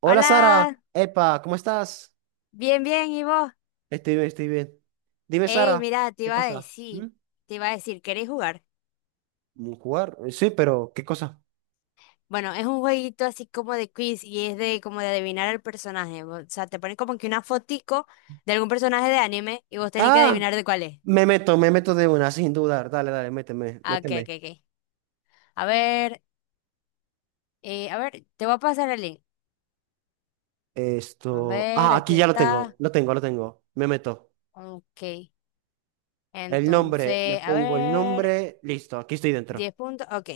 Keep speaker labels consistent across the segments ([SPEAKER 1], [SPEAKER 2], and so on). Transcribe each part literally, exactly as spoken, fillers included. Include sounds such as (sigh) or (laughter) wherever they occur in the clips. [SPEAKER 1] Hola, Sara,
[SPEAKER 2] Hola,
[SPEAKER 1] epa, ¿cómo estás?
[SPEAKER 2] bien, bien, ¿y vos?
[SPEAKER 1] Estoy bien, estoy bien. Dime,
[SPEAKER 2] Ey,
[SPEAKER 1] Sara,
[SPEAKER 2] mira, te
[SPEAKER 1] ¿qué
[SPEAKER 2] iba a
[SPEAKER 1] pasa? ¿Mm?
[SPEAKER 2] decir, te iba a decir, ¿querés jugar?
[SPEAKER 1] ¿Mm, ¿jugar? Eh, Sí, pero ¿qué cosa?
[SPEAKER 2] Bueno, es un jueguito así como de quiz y es de como de adivinar el personaje. O sea, te ponen como que una fotico de algún personaje de anime y vos tenés que
[SPEAKER 1] Ah,
[SPEAKER 2] adivinar de cuál es.
[SPEAKER 1] me meto, me meto de una, sin dudar. Dale, dale, méteme,
[SPEAKER 2] Ah, ok, ok,
[SPEAKER 1] méteme.
[SPEAKER 2] ok. A ver, eh, a ver, te voy a pasar el link. A
[SPEAKER 1] Esto,
[SPEAKER 2] ver,
[SPEAKER 1] ah,
[SPEAKER 2] aquí
[SPEAKER 1] aquí ya lo tengo,
[SPEAKER 2] está.
[SPEAKER 1] lo tengo, lo tengo. Me meto.
[SPEAKER 2] Ok.
[SPEAKER 1] El nombre, me
[SPEAKER 2] Entonces, a
[SPEAKER 1] pongo el
[SPEAKER 2] ver,
[SPEAKER 1] nombre, listo, aquí estoy dentro.
[SPEAKER 2] diez puntos. Ok,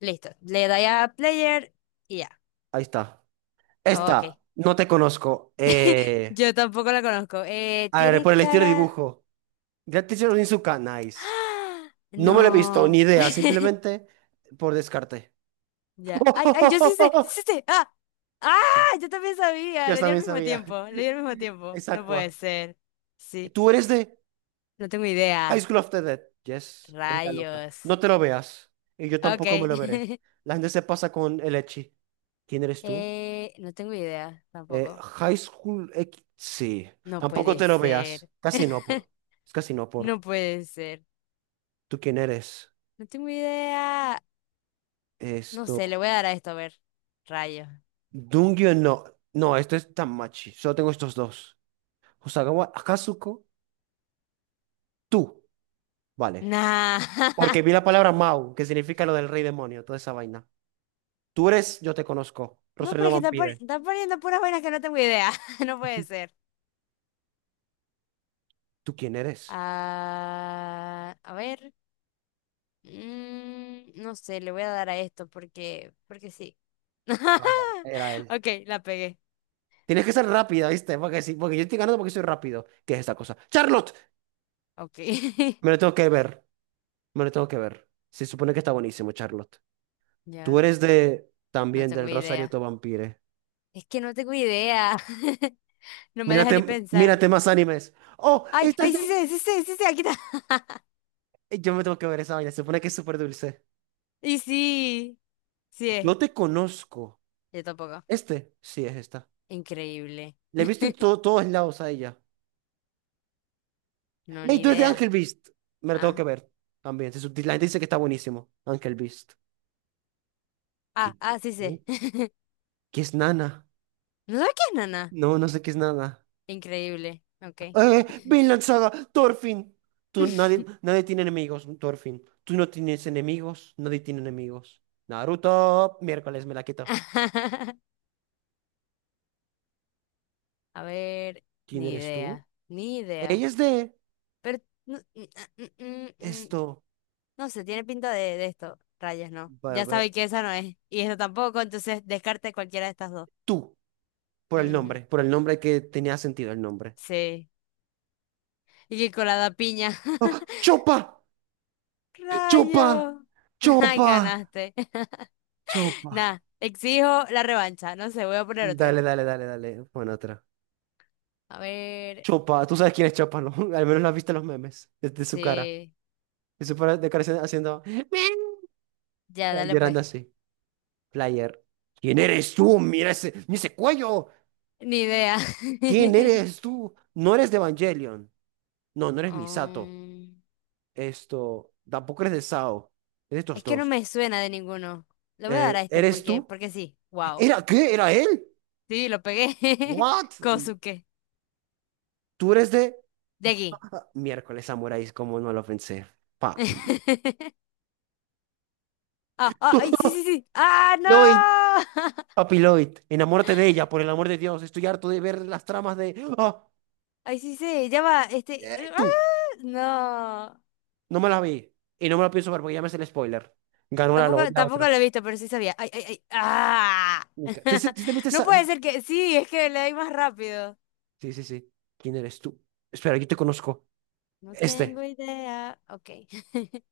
[SPEAKER 2] listo. Le doy a player y ya.
[SPEAKER 1] Ahí está.
[SPEAKER 2] Ok.
[SPEAKER 1] Esta, no te conozco. Eh,
[SPEAKER 2] Yo tampoco la conozco. Eh,
[SPEAKER 1] a ver,
[SPEAKER 2] tiene
[SPEAKER 1] por el estilo de
[SPEAKER 2] cara.
[SPEAKER 1] dibujo. Gratis Onizuka, nice.
[SPEAKER 2] ¡Ah!
[SPEAKER 1] No me lo he visto, ni
[SPEAKER 2] No.
[SPEAKER 1] idea, simplemente por descarte.
[SPEAKER 2] Ya. Ay, ay, yo sí sé,
[SPEAKER 1] (laughs)
[SPEAKER 2] sí sé. Ah, ah,
[SPEAKER 1] Sí,
[SPEAKER 2] yo también sabía.
[SPEAKER 1] yo
[SPEAKER 2] Le di al
[SPEAKER 1] también
[SPEAKER 2] mismo
[SPEAKER 1] sabía.
[SPEAKER 2] tiempo. Le di al mismo tiempo.
[SPEAKER 1] Es
[SPEAKER 2] No puede
[SPEAKER 1] Aqua.
[SPEAKER 2] ser. Sí.
[SPEAKER 1] Tú eres de
[SPEAKER 2] No tengo
[SPEAKER 1] High
[SPEAKER 2] idea.
[SPEAKER 1] School of the Dead. Yes, es la loca.
[SPEAKER 2] Rayos.
[SPEAKER 1] No te lo veas. Y yo
[SPEAKER 2] Ok.
[SPEAKER 1] tampoco me lo veré.
[SPEAKER 2] (laughs)
[SPEAKER 1] La gente se pasa con el Echi. ¿Quién eres tú?
[SPEAKER 2] Eh, no tengo idea
[SPEAKER 1] Eh,
[SPEAKER 2] tampoco.
[SPEAKER 1] High School X. Sí.
[SPEAKER 2] No
[SPEAKER 1] Tampoco
[SPEAKER 2] puede
[SPEAKER 1] te lo veas.
[SPEAKER 2] ser.
[SPEAKER 1] Casi no
[SPEAKER 2] (laughs)
[SPEAKER 1] por. Es casi no
[SPEAKER 2] No
[SPEAKER 1] por.
[SPEAKER 2] puede ser.
[SPEAKER 1] ¿Tú quién eres?
[SPEAKER 2] No tengo idea. No sé, le
[SPEAKER 1] Esto.
[SPEAKER 2] voy a dar a esto a ver. Rayos.
[SPEAKER 1] Dungyo no. No, esto es Tamachi. Solo tengo estos dos. Hosagawa Akazuko. Tú. Vale.
[SPEAKER 2] Nah.
[SPEAKER 1] Porque
[SPEAKER 2] (laughs)
[SPEAKER 1] vi la palabra Mau, que significa lo del rey demonio, toda esa vaina. Tú eres, yo te conozco.
[SPEAKER 2] No, pero
[SPEAKER 1] Rosalino
[SPEAKER 2] es que están, pon-
[SPEAKER 1] Vampire.
[SPEAKER 2] están poniendo puras vainas que no tengo idea. (laughs) No puede ser.
[SPEAKER 1] ¿Tú quién eres?
[SPEAKER 2] Ah, a ver. Mm, no sé, le voy a dar a esto porque, porque sí.
[SPEAKER 1] Vaya,
[SPEAKER 2] (laughs)
[SPEAKER 1] era él.
[SPEAKER 2] Ok, la pegué.
[SPEAKER 1] Tienes que ser rápida, ¿viste? Porque, sí, porque yo estoy ganando porque soy rápido. ¿Qué es esta cosa? ¡Charlotte!
[SPEAKER 2] Ok.
[SPEAKER 1] Me lo
[SPEAKER 2] (laughs)
[SPEAKER 1] tengo que ver. Me lo tengo que ver. Se supone que está buenísimo, Charlotte. Tú
[SPEAKER 2] Ya,
[SPEAKER 1] eres de...
[SPEAKER 2] no
[SPEAKER 1] También
[SPEAKER 2] tengo
[SPEAKER 1] del Rosario
[SPEAKER 2] idea.
[SPEAKER 1] to Vampire.
[SPEAKER 2] Es que no tengo idea. (laughs) No me deja ni
[SPEAKER 1] Mírate,
[SPEAKER 2] pensar.
[SPEAKER 1] mírate más animes. ¡Oh!
[SPEAKER 2] Ay,
[SPEAKER 1] Esta es
[SPEAKER 2] ay,
[SPEAKER 1] de...
[SPEAKER 2] sí sé, sí sé, sí sé, aquí está.
[SPEAKER 1] Yo me tengo que ver esa vaina. Se supone que es súper dulce.
[SPEAKER 2] (laughs) Y sí, sí es.
[SPEAKER 1] Yo te conozco.
[SPEAKER 2] Yo tampoco.
[SPEAKER 1] ¿Este? Sí, es esta.
[SPEAKER 2] Increíble.
[SPEAKER 1] Le he visto en to- todos lados a ella.
[SPEAKER 2] No,
[SPEAKER 1] Hey,
[SPEAKER 2] ni
[SPEAKER 1] tú eres de
[SPEAKER 2] idea.
[SPEAKER 1] Angel Beast. Me lo tengo que
[SPEAKER 2] Ah,
[SPEAKER 1] ver también. Se subti- La gente dice que está buenísimo. Angel Beast.
[SPEAKER 2] ah,
[SPEAKER 1] ¿Qué?
[SPEAKER 2] ah, sí sé. (laughs)
[SPEAKER 1] ¿Qué es Nana?
[SPEAKER 2] ¿No sabes qué es, nana?
[SPEAKER 1] No, no sé qué es Nana.
[SPEAKER 2] Increíble. Ok.
[SPEAKER 1] ¡Eh! Vinland Saga, Thorfinn. Tú, nadie,
[SPEAKER 2] (laughs)
[SPEAKER 1] nadie tiene enemigos, Thorfinn. Tú no tienes enemigos, nadie tiene enemigos. Naruto, miércoles me la quito.
[SPEAKER 2] A ver,
[SPEAKER 1] ¿Quién
[SPEAKER 2] ni
[SPEAKER 1] eres tú?
[SPEAKER 2] idea, ni idea.
[SPEAKER 1] Ella es de
[SPEAKER 2] Pero no, mm, ah, mm, mm, mm,
[SPEAKER 1] esto.
[SPEAKER 2] no sé, tiene pinta de, de esto. Rayas, no.
[SPEAKER 1] Bla,
[SPEAKER 2] Ya
[SPEAKER 1] bla.
[SPEAKER 2] sabe que esa no es. Y esta tampoco, entonces descarte cualquiera de estas dos.
[SPEAKER 1] Tú, por el
[SPEAKER 2] Ujú,
[SPEAKER 1] nombre, por el nombre que tenía sentido el nombre.
[SPEAKER 2] sí. Y que colada piña.
[SPEAKER 1] ¡Ah!
[SPEAKER 2] (laughs)
[SPEAKER 1] ¡Chopa! ¡Chopa!
[SPEAKER 2] Rayo. (laughs) Ay,
[SPEAKER 1] ¡Chopa!
[SPEAKER 2] ganaste. (laughs)
[SPEAKER 1] ¡Chopa!
[SPEAKER 2] Nada, exijo la revancha. No sé, voy a poner otro.
[SPEAKER 1] Dale, dale, dale, dale. Bueno, otra.
[SPEAKER 2] A ver,
[SPEAKER 1] Chopa, tú sabes quién es Chopa, ¿no? (laughs) Al menos lo has visto en los memes, desde su cara.
[SPEAKER 2] sí.
[SPEAKER 1] De su cara de cara haciendo, (laughs) haciendo
[SPEAKER 2] Ya,
[SPEAKER 1] eh,
[SPEAKER 2] dale
[SPEAKER 1] llorando
[SPEAKER 2] pues.
[SPEAKER 1] así. Player. ¿Quién eres tú? Mira ese, mira ese cuello.
[SPEAKER 2] Ni idea.
[SPEAKER 1] ¿Quién eres
[SPEAKER 2] (laughs)
[SPEAKER 1] tú? No eres de Evangelion. No, no eres Misato.
[SPEAKER 2] Mm,
[SPEAKER 1] Esto, tampoco eres de Sao. Es de estos
[SPEAKER 2] es que no
[SPEAKER 1] dos.
[SPEAKER 2] me suena de ninguno. Le voy a dar
[SPEAKER 1] Eh,
[SPEAKER 2] a este
[SPEAKER 1] ¿eres
[SPEAKER 2] porque,
[SPEAKER 1] tú?
[SPEAKER 2] porque sí. Wow.
[SPEAKER 1] ¿Era qué? ¿Era él?
[SPEAKER 2] Sí, lo pegué. (laughs)
[SPEAKER 1] ¿What?
[SPEAKER 2] Kosuke.
[SPEAKER 1] ¿Tú eres de...?
[SPEAKER 2] De aquí.
[SPEAKER 1] (laughs) Miércoles, samuráis, como no lo pensé. Pa.
[SPEAKER 2] (laughs) Ah, ah, ay, sí, sí, sí. ¡Ah,
[SPEAKER 1] ¡No!
[SPEAKER 2] no! (laughs)
[SPEAKER 1] Papi Lloyd, enamórate de ella, por el amor de Dios. Estoy harto de ver las tramas de. ¡Ah!
[SPEAKER 2] Ay, sí, sí. Ya va. Este.
[SPEAKER 1] Eh, tú,
[SPEAKER 2] ¡Ah! No.
[SPEAKER 1] no me la vi. Y no me la pienso ver porque ya me hace el spoiler. Ganó la, lo-
[SPEAKER 2] Tampoco,
[SPEAKER 1] la
[SPEAKER 2] tampoco
[SPEAKER 1] otra.
[SPEAKER 2] lo he visto, pero sí sabía. Ay, ay, ay. ¡Ah!
[SPEAKER 1] Mi ca- ¿Te, te-
[SPEAKER 2] (laughs)
[SPEAKER 1] te viste
[SPEAKER 2] No
[SPEAKER 1] esa-
[SPEAKER 2] puede ser que. Sí, es que le doy más rápido.
[SPEAKER 1] Sí, sí, sí. ¿Quién eres tú? Espera, yo te conozco.
[SPEAKER 2] No tengo
[SPEAKER 1] Este.
[SPEAKER 2] idea. Ok. (laughs)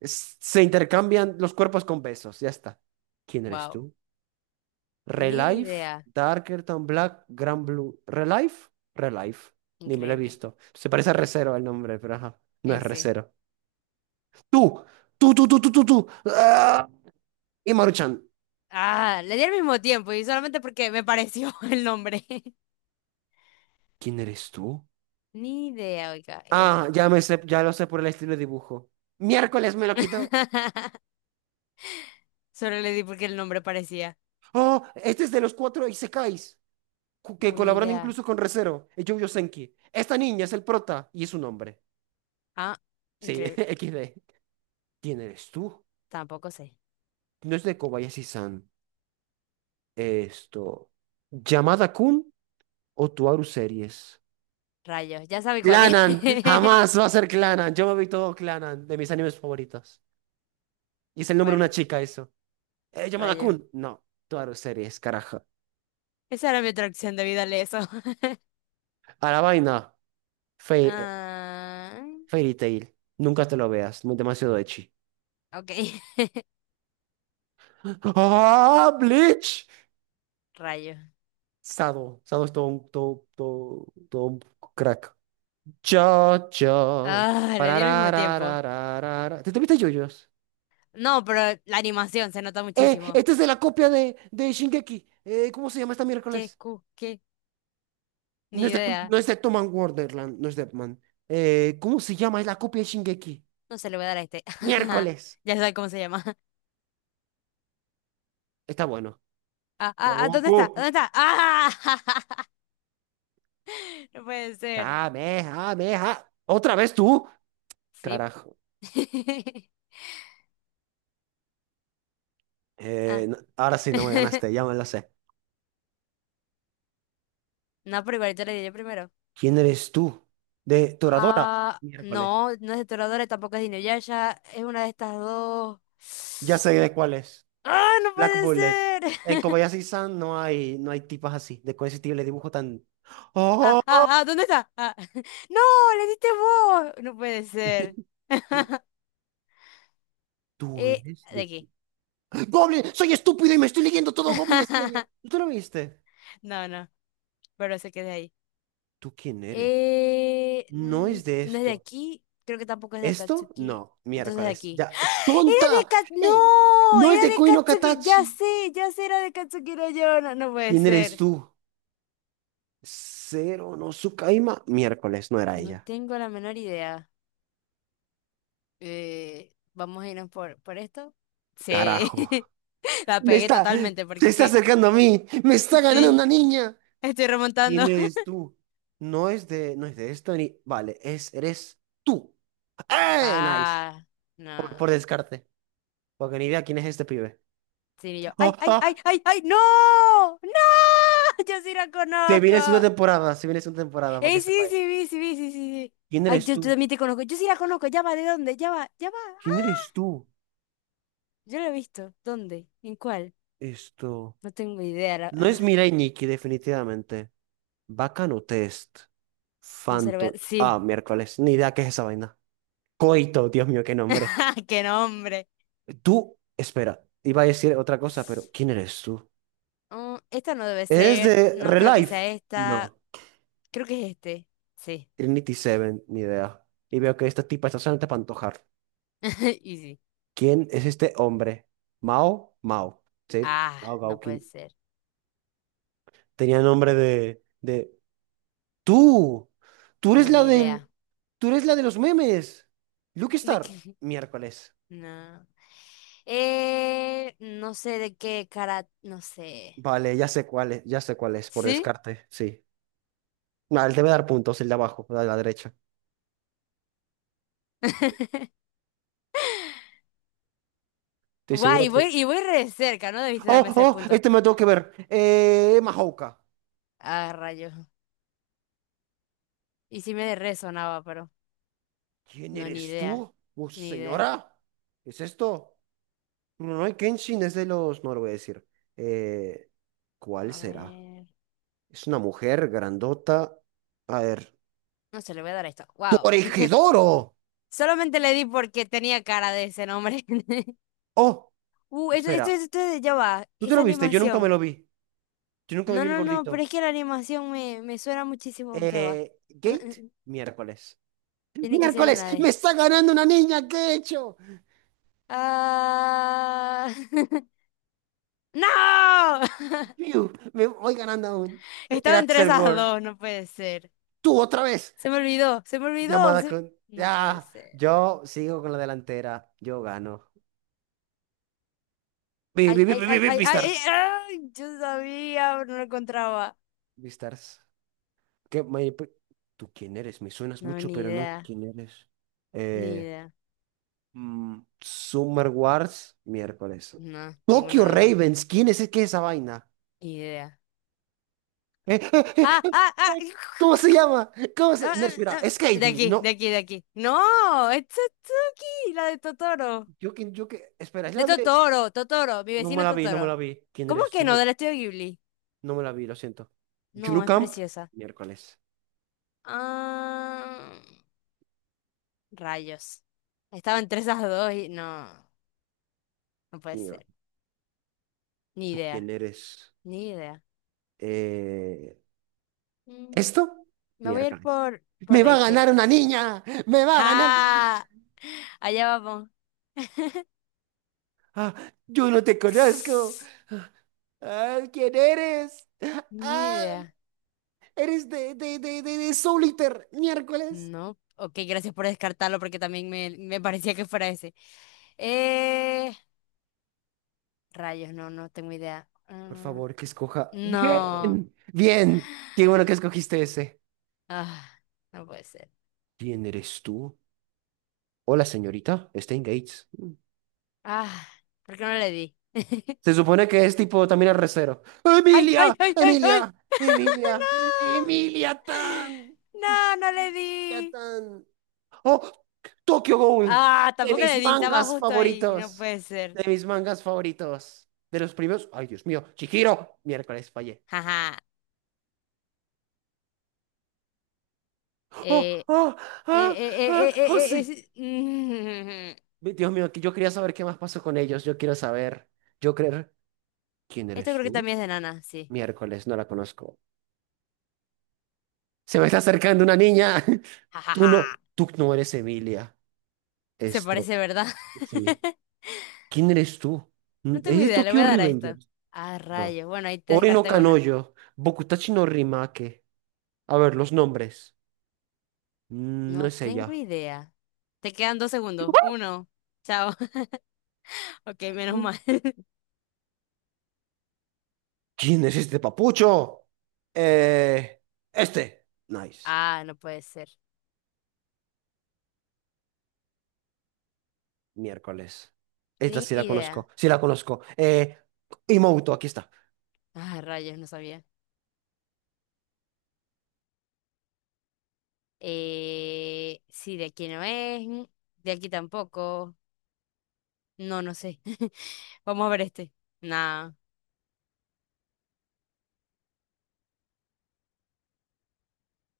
[SPEAKER 1] Es- se intercambian los cuerpos con besos. Ya está. ¿Quién eres
[SPEAKER 2] Wow.
[SPEAKER 1] tú?
[SPEAKER 2] Ni
[SPEAKER 1] Relife,
[SPEAKER 2] idea.
[SPEAKER 1] Darker Than Black, Grand Blue. ¿Relife? Relife. Ni me lo he
[SPEAKER 2] Increíble.
[SPEAKER 1] visto. Se parece a Recero el nombre, pero ajá. No es
[SPEAKER 2] Ese.
[SPEAKER 1] Recero. Tú, tú, tú, tú, tú, tú, tú. ¡Ah! Y Maruchan,
[SPEAKER 2] Ah, le di al mismo tiempo y solamente porque me pareció (laughs) el nombre.
[SPEAKER 1] ¿quién eres tú?
[SPEAKER 2] Ni idea, oiga,
[SPEAKER 1] Ah, ya me
[SPEAKER 2] este.
[SPEAKER 1] sé, ya lo sé por el estilo de dibujo. Miércoles me lo quito.
[SPEAKER 2] (laughs) Solo le di porque el nombre parecía
[SPEAKER 1] Oh, este es de los cuatro Isekais, cu- que
[SPEAKER 2] una
[SPEAKER 1] colaboran
[SPEAKER 2] idea.
[SPEAKER 1] incluso con Recero, y Yu-Yu Senki. Esta niña es el prota y es un hombre.
[SPEAKER 2] Ah,
[SPEAKER 1] Sí, (laughs)
[SPEAKER 2] increíble.
[SPEAKER 1] X D. ¿Quién eres tú?
[SPEAKER 2] Tampoco sé.
[SPEAKER 1] No es de Kobayashi-san. Esto. ¿Yamada Kun o Tuaru Series?
[SPEAKER 2] Rayos, ya sabe cuál es.
[SPEAKER 1] Clanan,
[SPEAKER 2] (laughs)
[SPEAKER 1] jamás va a ser Clanan. Yo me vi todo Clanan, de mis animes favoritos. Y es el nombre de una
[SPEAKER 2] Bueno,
[SPEAKER 1] chica, eso. Eh, ¿Yamada
[SPEAKER 2] rayos.
[SPEAKER 1] Kun? No. Tuaru Series, carajo.
[SPEAKER 2] Esa era mi atracción de a eso. (laughs)
[SPEAKER 1] A la vaina, Fe- eh,
[SPEAKER 2] Ah,
[SPEAKER 1] Fairy Tail. Nunca te lo veas, muy demasiado ecchi.
[SPEAKER 2] ok, (laughs)
[SPEAKER 1] (gasps) ¡Ah, Bleach!
[SPEAKER 2] rayos.
[SPEAKER 1] Sado, Sado es todo un, todo, todo, todo un crack. Yo, yo.
[SPEAKER 2] Ah, le di al mismo tiempo.
[SPEAKER 1] Pararararararara. ¿Te tuviste yoyos?
[SPEAKER 2] No, pero la animación se nota
[SPEAKER 1] ¡Eh!
[SPEAKER 2] muchísimo.
[SPEAKER 1] Esta es de la copia de, de Shingeki. Eh, ¿cómo se llama esta
[SPEAKER 2] ¿Qué?
[SPEAKER 1] miércoles?
[SPEAKER 2] Cu- ¿Qué?
[SPEAKER 1] No
[SPEAKER 2] Ni
[SPEAKER 1] es de,
[SPEAKER 2] idea.
[SPEAKER 1] no es de Tom and Wonderland, no es de Man. Eh, ¿cómo se llama? Es la copia de Shingeki.
[SPEAKER 2] No se le voy a dar a este. (laughs)
[SPEAKER 1] Miércoles.
[SPEAKER 2] Ya sabe cómo se llama.
[SPEAKER 1] Está bueno.
[SPEAKER 2] Ah, ah, ah, ¿dónde está?
[SPEAKER 1] Goku.
[SPEAKER 2] ¿Dónde está? ¡Ah! (laughs) No puede ser.
[SPEAKER 1] Kamehameha. ¿Otra vez tú?
[SPEAKER 2] Sí.
[SPEAKER 1] Carajo.
[SPEAKER 2] (laughs)
[SPEAKER 1] Eh,
[SPEAKER 2] Ah.
[SPEAKER 1] no- ahora sí no me
[SPEAKER 2] (laughs)
[SPEAKER 1] ganaste, ya me la sé.
[SPEAKER 2] No, pero igual yo le di yo primero.
[SPEAKER 1] ¿Quién eres tú? De Toradora.
[SPEAKER 2] Ah,
[SPEAKER 1] Miércoles.
[SPEAKER 2] no, no es de Toradora, tampoco es de Inuyasha. Es una de estas dos.
[SPEAKER 1] Ya sé
[SPEAKER 2] (gasps)
[SPEAKER 1] de cuál es.
[SPEAKER 2] ¡Ah, no
[SPEAKER 1] Black
[SPEAKER 2] puede
[SPEAKER 1] Bullet.
[SPEAKER 2] ser!
[SPEAKER 1] En
[SPEAKER 2] (laughs)
[SPEAKER 1] Kobayashi-san no hay, no hay tipas así, de con ese tipo de dibujo tan.
[SPEAKER 2] Ah,
[SPEAKER 1] ¡Oh!
[SPEAKER 2] ah, ah, ¿dónde está? Ah. (laughs) ¡No, le diste vos! No puede ser.
[SPEAKER 1] (laughs)
[SPEAKER 2] (laughs)
[SPEAKER 1] ¿Tú
[SPEAKER 2] Eh,
[SPEAKER 1] eres
[SPEAKER 2] de
[SPEAKER 1] de
[SPEAKER 2] aquí.
[SPEAKER 1] quién? ¡Goblin! ¡Soy estúpido y me estoy leyendo todo Goblin Slayer!
[SPEAKER 2] (laughs)
[SPEAKER 1] ¿Tú lo viste?
[SPEAKER 2] No, no, pero se queda ahí.
[SPEAKER 1] ¿Tú quién eres?
[SPEAKER 2] Eh,
[SPEAKER 1] No
[SPEAKER 2] mm,
[SPEAKER 1] es de
[SPEAKER 2] no es de
[SPEAKER 1] esto.
[SPEAKER 2] aquí, creo que tampoco es de
[SPEAKER 1] ¿Esto?
[SPEAKER 2] Akatsuki.
[SPEAKER 1] No,
[SPEAKER 2] Entonces de
[SPEAKER 1] miércoles.
[SPEAKER 2] aquí.
[SPEAKER 1] Ya.
[SPEAKER 2] ¡Ah! ¡Era de
[SPEAKER 1] ¡Tonta!
[SPEAKER 2] Akatsuki!
[SPEAKER 1] ¡Ey!
[SPEAKER 2] ¡No!
[SPEAKER 1] ¡No es
[SPEAKER 2] Era
[SPEAKER 1] de
[SPEAKER 2] de
[SPEAKER 1] Koino
[SPEAKER 2] Akatsuki. Ya
[SPEAKER 1] Katachi!
[SPEAKER 2] sé, ya sé, era de Akatsuki no yo. No, no puede
[SPEAKER 1] ¿Quién eres
[SPEAKER 2] ser.
[SPEAKER 1] tú? Cero no Tsukaima, miércoles, no era
[SPEAKER 2] No
[SPEAKER 1] ella.
[SPEAKER 2] tengo la menor idea. Eh, vamos a irnos por, por esto. Sí.
[SPEAKER 1] Carajo.
[SPEAKER 2] (laughs) La
[SPEAKER 1] Me
[SPEAKER 2] pegué
[SPEAKER 1] está,
[SPEAKER 2] totalmente
[SPEAKER 1] se
[SPEAKER 2] porque es
[SPEAKER 1] está
[SPEAKER 2] que.
[SPEAKER 1] acercando a mí. Me está ganando
[SPEAKER 2] Sí,
[SPEAKER 1] una niña.
[SPEAKER 2] estoy remontando.
[SPEAKER 1] ¿Quién eres
[SPEAKER 2] (laughs)
[SPEAKER 1] tú? No es de, no es de esto ni. Vale, es, eres tú. ¡Eh! Nice.
[SPEAKER 2] Ah,
[SPEAKER 1] Por,
[SPEAKER 2] no.
[SPEAKER 1] por descarte. Porque ni idea quién es este pibe.
[SPEAKER 2] Sí, y yo.
[SPEAKER 1] ¡Ah,
[SPEAKER 2] ¡Ay, ay, ay,
[SPEAKER 1] ah!
[SPEAKER 2] ay, ay! ¡No! ¡No! (laughs) Yo sí la
[SPEAKER 1] Se
[SPEAKER 2] conozco.
[SPEAKER 1] viene una temporada, se viene una temporada, para que
[SPEAKER 2] Ey, sí,
[SPEAKER 1] sepáis.
[SPEAKER 2] sí, vi, sí, vi, sí, sí, sí.
[SPEAKER 1] ¿Quién
[SPEAKER 2] Ay,
[SPEAKER 1] eres
[SPEAKER 2] yo, yo
[SPEAKER 1] tú?
[SPEAKER 2] también te conozco. Yo sí la conozco. Ya va, ¿de dónde? Ya va, ya va.
[SPEAKER 1] ¿Quién
[SPEAKER 2] Ah,
[SPEAKER 1] eres tú?
[SPEAKER 2] yo la he visto. ¿Dónde? ¿En cuál?
[SPEAKER 1] Esto.
[SPEAKER 2] No tengo idea. La-
[SPEAKER 1] No es
[SPEAKER 2] ah,
[SPEAKER 1] Mirai Nikki, definitivamente. Bacano test.
[SPEAKER 2] no se lo voy a...
[SPEAKER 1] Phantom.
[SPEAKER 2] Sí.
[SPEAKER 1] Ah, miércoles. Ni idea qué es esa vaina. Coito, Dios mío, qué nombre.
[SPEAKER 2] (laughs) ¡Qué nombre!
[SPEAKER 1] Tú, espera, iba a decir otra cosa, pero ¿quién eres tú?
[SPEAKER 2] Mm, esta no debe
[SPEAKER 1] ¿Eres
[SPEAKER 2] ser.
[SPEAKER 1] de
[SPEAKER 2] No creo que
[SPEAKER 1] Relife?
[SPEAKER 2] sea esta.
[SPEAKER 1] No.
[SPEAKER 2] Creo que es este. Sí.
[SPEAKER 1] Trinity Seven, ni idea. Y veo que esta tipa está solamente para antojar.
[SPEAKER 2] (laughs) Y sí.
[SPEAKER 1] ¿Quién es este hombre? Mao, Mao. Sí,
[SPEAKER 2] Ah,
[SPEAKER 1] Mao
[SPEAKER 2] no puede
[SPEAKER 1] Gaukin.
[SPEAKER 2] ser.
[SPEAKER 1] Tenía nombre de, de... ¡Tú! ¡Tú eres
[SPEAKER 2] No,
[SPEAKER 1] la
[SPEAKER 2] ni
[SPEAKER 1] del...
[SPEAKER 2] idea.
[SPEAKER 1] ¡Tú eres la de los memes! Lucky
[SPEAKER 2] ¿De qué?
[SPEAKER 1] Star.
[SPEAKER 2] (laughs)
[SPEAKER 1] Miércoles.
[SPEAKER 2] No. Eh, no sé de qué cara... No sé.
[SPEAKER 1] Vale, ya sé cuál es, ya sé cuál es, por
[SPEAKER 2] ¿Sí?
[SPEAKER 1] descarte, sí. No, él debe dar puntos, el de abajo, el de la derecha.
[SPEAKER 2] (laughs)
[SPEAKER 1] Estoy
[SPEAKER 2] Guay, y
[SPEAKER 1] seguro
[SPEAKER 2] voy,
[SPEAKER 1] que.
[SPEAKER 2] y voy re cerca, no debiste
[SPEAKER 1] ¡Oh,
[SPEAKER 2] darme ese
[SPEAKER 1] oh!
[SPEAKER 2] punto.
[SPEAKER 1] Este me lo tengo que ver. Eh, Mahouka.
[SPEAKER 2] Ah, rayos. Y sí me resonaba, pero
[SPEAKER 1] ¿Quién
[SPEAKER 2] no, ni
[SPEAKER 1] eres
[SPEAKER 2] idea.
[SPEAKER 1] tú? Oh,
[SPEAKER 2] Ni idea.
[SPEAKER 1] señora. ¿Qué es esto? Rurouni Kenshin es de los. No lo voy a decir. Eh, ¿cuál
[SPEAKER 2] A
[SPEAKER 1] será?
[SPEAKER 2] ver.
[SPEAKER 1] Es una mujer grandota. A ver.
[SPEAKER 2] No se le voy a dar a esto. Wow.
[SPEAKER 1] ¡Toregidoro!
[SPEAKER 2] Solamente le di porque tenía cara de ese nombre. (laughs)
[SPEAKER 1] Oh,
[SPEAKER 2] Uh, esto, esto,
[SPEAKER 1] espera.
[SPEAKER 2] esto, ya va.
[SPEAKER 1] ¿Tú te
[SPEAKER 2] Esa
[SPEAKER 1] lo viste? Yo nunca me
[SPEAKER 2] animación.
[SPEAKER 1] lo vi. Yo nunca me
[SPEAKER 2] No,
[SPEAKER 1] vi el
[SPEAKER 2] no, no, pero
[SPEAKER 1] gordito.
[SPEAKER 2] es que la animación me, me suena muchísimo. Ya va.
[SPEAKER 1] Eh,
[SPEAKER 2] Mm,
[SPEAKER 1] Gate,
[SPEAKER 2] mm,
[SPEAKER 1] miércoles.
[SPEAKER 2] Tiene que ser
[SPEAKER 1] ¡Miércoles!
[SPEAKER 2] una de
[SPEAKER 1] ¡Me
[SPEAKER 2] estas.
[SPEAKER 1] está ganando una niña! ¿Qué he hecho?
[SPEAKER 2] Ah... (laughs) ¡No!
[SPEAKER 1] Piu, me voy ganando aún.
[SPEAKER 2] (laughs)
[SPEAKER 1] Era
[SPEAKER 2] Estaba entre
[SPEAKER 1] Axel
[SPEAKER 2] esas
[SPEAKER 1] World.
[SPEAKER 2] dos, no puede ser.
[SPEAKER 1] Tú otra vez.
[SPEAKER 2] Se me olvidó, se me olvidó.
[SPEAKER 1] Llamada
[SPEAKER 2] Se-
[SPEAKER 1] con.
[SPEAKER 2] No puede
[SPEAKER 1] Ya.
[SPEAKER 2] ser.
[SPEAKER 1] Yo sigo con la delantera. Yo gano. Vi,
[SPEAKER 2] Ay,
[SPEAKER 1] vi, vi,
[SPEAKER 2] ay,
[SPEAKER 1] vi, vi,
[SPEAKER 2] ay,
[SPEAKER 1] vi,
[SPEAKER 2] ay, ay, ay,
[SPEAKER 1] Beastars.
[SPEAKER 2] ay, yo sabía, pero no lo encontraba.
[SPEAKER 1] Beastars. ¿Qué, me- pe- ¿Tú quién eres? Me suenas
[SPEAKER 2] No,
[SPEAKER 1] mucho,
[SPEAKER 2] ni
[SPEAKER 1] pero no
[SPEAKER 2] idea,
[SPEAKER 1] quién eres.
[SPEAKER 2] ni
[SPEAKER 1] Eh,
[SPEAKER 2] idea.
[SPEAKER 1] mm, Summer Wars, miércoles.
[SPEAKER 2] No, ninguno
[SPEAKER 1] Tokyo
[SPEAKER 2] de los dos.
[SPEAKER 1] Ravens. ¿Quién es, qué es esa vaina?
[SPEAKER 2] Ni idea.
[SPEAKER 1] Eh, eh, eh,
[SPEAKER 2] Ah,
[SPEAKER 1] eh,
[SPEAKER 2] ah, ah.
[SPEAKER 1] eh, ¿Cómo se
[SPEAKER 2] (laughs)
[SPEAKER 1] llama? ¿Cómo
[SPEAKER 2] Ah,
[SPEAKER 1] se...? No, espera.
[SPEAKER 2] ah,
[SPEAKER 1] Es
[SPEAKER 2] ah. De
[SPEAKER 1] Katie.
[SPEAKER 2] aquí, de
[SPEAKER 1] No.
[SPEAKER 2] aquí, de aquí. No, es Tsutsuki, la de Totoro.
[SPEAKER 1] Yo que, yo que... Espera, es
[SPEAKER 2] De
[SPEAKER 1] la de...
[SPEAKER 2] Totoro, Totoro, mi
[SPEAKER 1] No me
[SPEAKER 2] vecino
[SPEAKER 1] la vi, no me la
[SPEAKER 2] Totoro.
[SPEAKER 1] vi. ¿Quién
[SPEAKER 2] ¿Cómo
[SPEAKER 1] eres
[SPEAKER 2] que
[SPEAKER 1] tú?
[SPEAKER 2] no? Del estudio Ghibli.
[SPEAKER 1] No me la vi, lo siento.
[SPEAKER 2] No, es
[SPEAKER 1] Camp,
[SPEAKER 2] preciosa.
[SPEAKER 1] miércoles.
[SPEAKER 2] Ah, rayos. Estaba entre esas dos y no, no puede
[SPEAKER 1] Mío,
[SPEAKER 2] ser. Ni
[SPEAKER 1] ¿tú quién
[SPEAKER 2] idea,
[SPEAKER 1] eres?
[SPEAKER 2] ni idea.
[SPEAKER 1] Eh,
[SPEAKER 2] Mm.
[SPEAKER 1] ¿esto?
[SPEAKER 2] Me voy a ir
[SPEAKER 1] Miércoles.
[SPEAKER 2] por, por
[SPEAKER 1] ¡Me va a
[SPEAKER 2] Rachel.
[SPEAKER 1] ganar una niña! ¡Me va a ganar una niña!
[SPEAKER 2] ¡Ja! Allá vamos. (laughs)
[SPEAKER 1] Ah, yo no te conozco. Ah, ah, ¿quién eres?
[SPEAKER 2] Ni
[SPEAKER 1] ¡Ay!
[SPEAKER 2] idea.
[SPEAKER 1] Eres de, de, de, de, de Soul Eater, miércoles.
[SPEAKER 2] No. Ok, gracias por descartarlo porque también me, me parecía que fuera ese. Eh, rayos, no, no tengo idea.
[SPEAKER 1] Por
[SPEAKER 2] Mm,
[SPEAKER 1] favor, que escoja.
[SPEAKER 2] no.
[SPEAKER 1] Bien, bien. Qué bueno que escogiste ese.
[SPEAKER 2] Ah, no puede ser.
[SPEAKER 1] ¿Quién eres tú? Hola, señorita. Stain Gates.
[SPEAKER 2] Ah, ¿por qué no le di?
[SPEAKER 1] Se supone que es tipo también el recero.
[SPEAKER 2] ¡Ay, ay,
[SPEAKER 1] ¡Emilia!
[SPEAKER 2] ay, ay, ay!
[SPEAKER 1] ¡Emilia!
[SPEAKER 2] (laughs)
[SPEAKER 1] ¡Emilia! ¡Emilia Tan!
[SPEAKER 2] ¡No! No, no le
[SPEAKER 1] ¡Emilia
[SPEAKER 2] di.
[SPEAKER 1] Tan! ¡Oh! ¡Tokyo Ghoul!
[SPEAKER 2] Ah,
[SPEAKER 1] De
[SPEAKER 2] tampoco
[SPEAKER 1] mis
[SPEAKER 2] le di, estaba
[SPEAKER 1] mangas
[SPEAKER 2] justo ahí, no
[SPEAKER 1] favoritos.
[SPEAKER 2] puede ser.
[SPEAKER 1] De mis mangas favoritos. De los primeros. ¡Ay, Dios mío! ¡Chihiro! Miércoles, fallé.
[SPEAKER 2] Jaja.
[SPEAKER 1] ¡Oh!
[SPEAKER 2] Eh,
[SPEAKER 1] ¡Oh!
[SPEAKER 2] eh,
[SPEAKER 1] ¡Ah!
[SPEAKER 2] eh, eh,
[SPEAKER 1] ¡Ah!
[SPEAKER 2] eh,
[SPEAKER 1] ¡Oh,
[SPEAKER 2] eh, eh,
[SPEAKER 1] sí!
[SPEAKER 2] es- (laughs) Mm.
[SPEAKER 1] Dios mío, que yo quería saber qué más pasó con ellos. Yo quiero saber. Yo creer. ¿Quién
[SPEAKER 2] Esto
[SPEAKER 1] eres
[SPEAKER 2] creo que
[SPEAKER 1] tú?
[SPEAKER 2] también es de Nana, sí.
[SPEAKER 1] Miércoles, no la conozco. Se me está acercando una niña. (laughs) Tú
[SPEAKER 2] Jajaja.
[SPEAKER 1] no, tú no eres Emilia.
[SPEAKER 2] Se
[SPEAKER 1] Esto,
[SPEAKER 2] parece, ¿verdad?
[SPEAKER 1] sí.
[SPEAKER 2] (laughs)
[SPEAKER 1] ¿Quién eres tú? Mm,
[SPEAKER 2] No
[SPEAKER 1] es
[SPEAKER 2] tengo
[SPEAKER 1] ¿Eres
[SPEAKER 2] idea, le voy
[SPEAKER 1] Tokyo
[SPEAKER 2] a dar a esto.
[SPEAKER 1] Revengers?
[SPEAKER 2] Ah,
[SPEAKER 1] No.
[SPEAKER 2] rayos. Bueno, ahí te
[SPEAKER 1] Ori no
[SPEAKER 2] descarté una.
[SPEAKER 1] Kanojo, Bokutachi no Rimake. A ver, los nombres. Mm, no
[SPEAKER 2] No
[SPEAKER 1] es
[SPEAKER 2] tengo
[SPEAKER 1] ella.
[SPEAKER 2] idea. Te quedan dos segundos. Uno. Chao. (laughs) Ok, menos
[SPEAKER 1] Mm.
[SPEAKER 2] mal.
[SPEAKER 1] ¿Quién es este papucho? Eh, este. Nice.
[SPEAKER 2] Ah, no puede ser.
[SPEAKER 1] Miércoles. Esta
[SPEAKER 2] Ni
[SPEAKER 1] sí la
[SPEAKER 2] idea.
[SPEAKER 1] conozco. Sí la conozco. Eh, Imouto, aquí está.
[SPEAKER 2] Ah, rayos, no sabía. Eh, sí, de aquí no es. De aquí tampoco. No, no sé. (laughs) Vamos a ver este. Nah.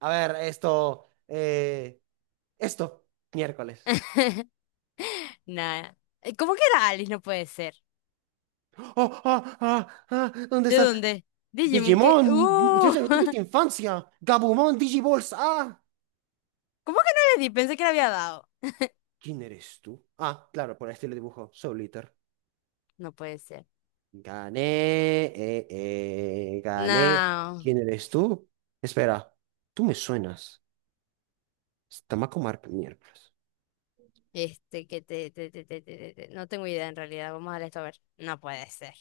[SPEAKER 1] A ver, esto. eh, esto. Miércoles.
[SPEAKER 2] (laughs) Nada. Eh, ¿Cómo que era Alice? No puede ser.
[SPEAKER 1] ¡Ah, ah, ah, ah! ¿Dónde
[SPEAKER 2] ¿De
[SPEAKER 1] está
[SPEAKER 2] dónde? Digimon, ¿qué?
[SPEAKER 1] Digimon,
[SPEAKER 2] ¡Uh!
[SPEAKER 1] muchacha, no
[SPEAKER 2] (laughs) ¿Cómo
[SPEAKER 1] tuviste infancia. Gabumon, Digiballs, ah.
[SPEAKER 2] que no le di? Pensé que le había dado.
[SPEAKER 1] ¿Quién eres tú? Ah, claro, por este le dibujo. Soul Eater.
[SPEAKER 2] No puede ser.
[SPEAKER 1] Gané, eh, eh, gané.
[SPEAKER 2] No.
[SPEAKER 1] ¿Quién eres tú? Espera, tú me suenas. Tamako Mark, miércoles.
[SPEAKER 2] Este, que te, te, te, te, te, te- te- no tengo idea en realidad. Vamos a darle esto a ver. No puede ser.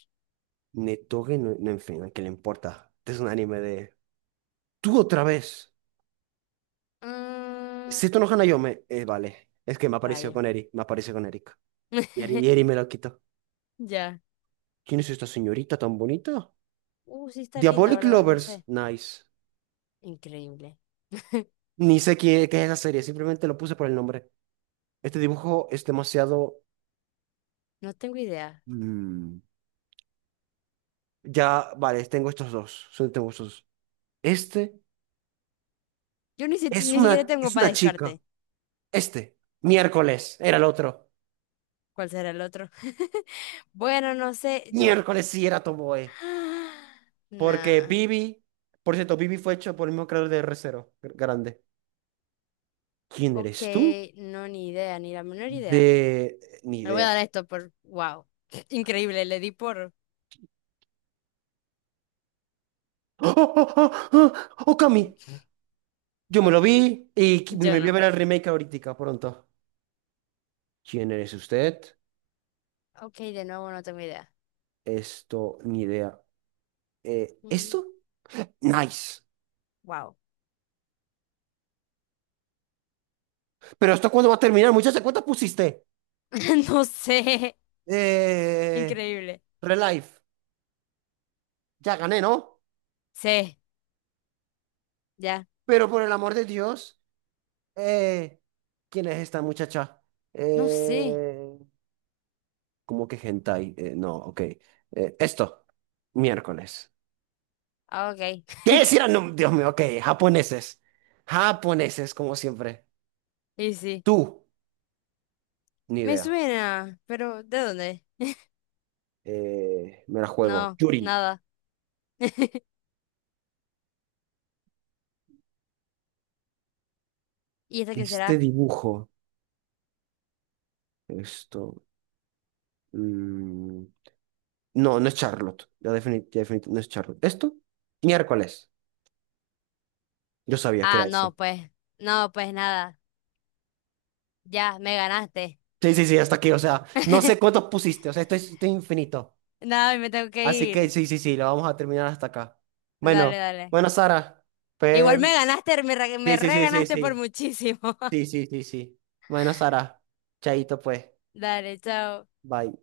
[SPEAKER 1] Netoge, no, no, en fin, ¿qué le importa? Este es un anime de... ¡Tú otra vez!
[SPEAKER 2] Mm,
[SPEAKER 1] Seto no Hanayome. Eh, vale, es que me apareció
[SPEAKER 2] rayo.
[SPEAKER 1] con Eri, me apareció con Erika. Y Eri, y
[SPEAKER 2] (laughs)
[SPEAKER 1] Eri me lo quitó.
[SPEAKER 2] Ya.
[SPEAKER 1] ¿Quién es esta señorita tan bonita?
[SPEAKER 2] Uh, sí está linda,
[SPEAKER 1] Diabolic
[SPEAKER 2] ¿verdad? No
[SPEAKER 1] Lovers.
[SPEAKER 2] sé.
[SPEAKER 1] Nice.
[SPEAKER 2] Increíble. (laughs)
[SPEAKER 1] Ni sé qué, qué es la serie, simplemente lo puse por el nombre. Este dibujo es demasiado...
[SPEAKER 2] No tengo idea.
[SPEAKER 1] mm, ya, vale, tengo estos dos. Solo tengo estos dos. Este
[SPEAKER 2] Yo ni, si-
[SPEAKER 1] es
[SPEAKER 2] ni siquiera
[SPEAKER 1] una,
[SPEAKER 2] tengo
[SPEAKER 1] es
[SPEAKER 2] para
[SPEAKER 1] una chica.
[SPEAKER 2] descarte.
[SPEAKER 1] Este. Miércoles era el otro.
[SPEAKER 2] ¿Cuál será el otro? (laughs) Bueno, no sé, yo...
[SPEAKER 1] Miércoles sí era Tomoe.
[SPEAKER 2] (gasps)
[SPEAKER 1] Porque
[SPEAKER 2] Nah,
[SPEAKER 1] Bibi... Por cierto, Bibi fue hecho por el mismo creador de R cero. Grande. ¿Quién
[SPEAKER 2] ok,
[SPEAKER 1] eres tú?
[SPEAKER 2] no, ni idea, ni la menor idea.
[SPEAKER 1] De... Ni
[SPEAKER 2] Le voy a
[SPEAKER 1] idea.
[SPEAKER 2] dar a esto por... Wow, (laughs) increíble, le di por...
[SPEAKER 1] ¡Oh, oh, oh, oh! Oh, Okami! Yo me lo
[SPEAKER 2] Ok,
[SPEAKER 1] vi y qui-
[SPEAKER 2] yo
[SPEAKER 1] me voy a
[SPEAKER 2] no.
[SPEAKER 1] ver el remake ahorita, pronto. ¿Quién eres usted?
[SPEAKER 2] Ok, de nuevo no tengo idea.
[SPEAKER 1] Esto, ni idea. Eh,
[SPEAKER 2] Mm.
[SPEAKER 1] ¿esto? Nice.
[SPEAKER 2] Wow,
[SPEAKER 1] Pero ¿esto cuándo va a terminar, muchacha? ¿Cuántas pusiste?
[SPEAKER 2] (laughs) no sé,
[SPEAKER 1] Eh,
[SPEAKER 2] increíble.
[SPEAKER 1] Relife. Ya gané, ¿no?
[SPEAKER 2] Sí, ya,
[SPEAKER 1] Pero por el amor de Dios, eh, ¿quién es esta muchacha?
[SPEAKER 2] no sé.
[SPEAKER 1] Eh, ¿cómo que hentai? Eh, no, ok. Eh, esto, miércoles.
[SPEAKER 2] Ah, ok,
[SPEAKER 1] ¿Qué
[SPEAKER 2] (laughs)
[SPEAKER 1] decir? Dios mío, ok, japoneses. Japoneses, como siempre.
[SPEAKER 2] y sí,
[SPEAKER 1] Tú. Ni
[SPEAKER 2] me
[SPEAKER 1] idea.
[SPEAKER 2] suena, pero ¿de dónde?
[SPEAKER 1] Eh, me la juego.
[SPEAKER 2] No,
[SPEAKER 1] Yuri.
[SPEAKER 2] nada. (laughs) ¿Y esta quién
[SPEAKER 1] Este
[SPEAKER 2] será?
[SPEAKER 1] dibujo. Esto. Mm, no, no es Charlotte. Ya defini- ya definitivamente no es Charlotte. ¿Esto? Miércoles. Yo sabía que
[SPEAKER 2] Ah,
[SPEAKER 1] era ese.
[SPEAKER 2] no, pues, no, pues nada, ya, me ganaste.
[SPEAKER 1] Sí, sí, sí, hasta aquí. O sea, no sé
[SPEAKER 2] (laughs)
[SPEAKER 1] cuántos pusiste. O sea, esto es, esto es infinito.
[SPEAKER 2] Nada, me tengo que
[SPEAKER 1] Así que
[SPEAKER 2] ir.
[SPEAKER 1] sí, sí, sí, lo vamos a terminar hasta acá.
[SPEAKER 2] Dale,
[SPEAKER 1] Bueno,
[SPEAKER 2] dale.
[SPEAKER 1] bueno, Sara.
[SPEAKER 2] Igual
[SPEAKER 1] Pues,
[SPEAKER 2] me ganaste, me re, me
[SPEAKER 1] sí, sí, sí, sí,
[SPEAKER 2] reganaste por
[SPEAKER 1] sí.
[SPEAKER 2] muchísimo.
[SPEAKER 1] Sí,
[SPEAKER 2] (laughs)
[SPEAKER 1] sí, sí, sí. Bueno, Sara. Chaito, pues.
[SPEAKER 2] Dale, chao.
[SPEAKER 1] Bye.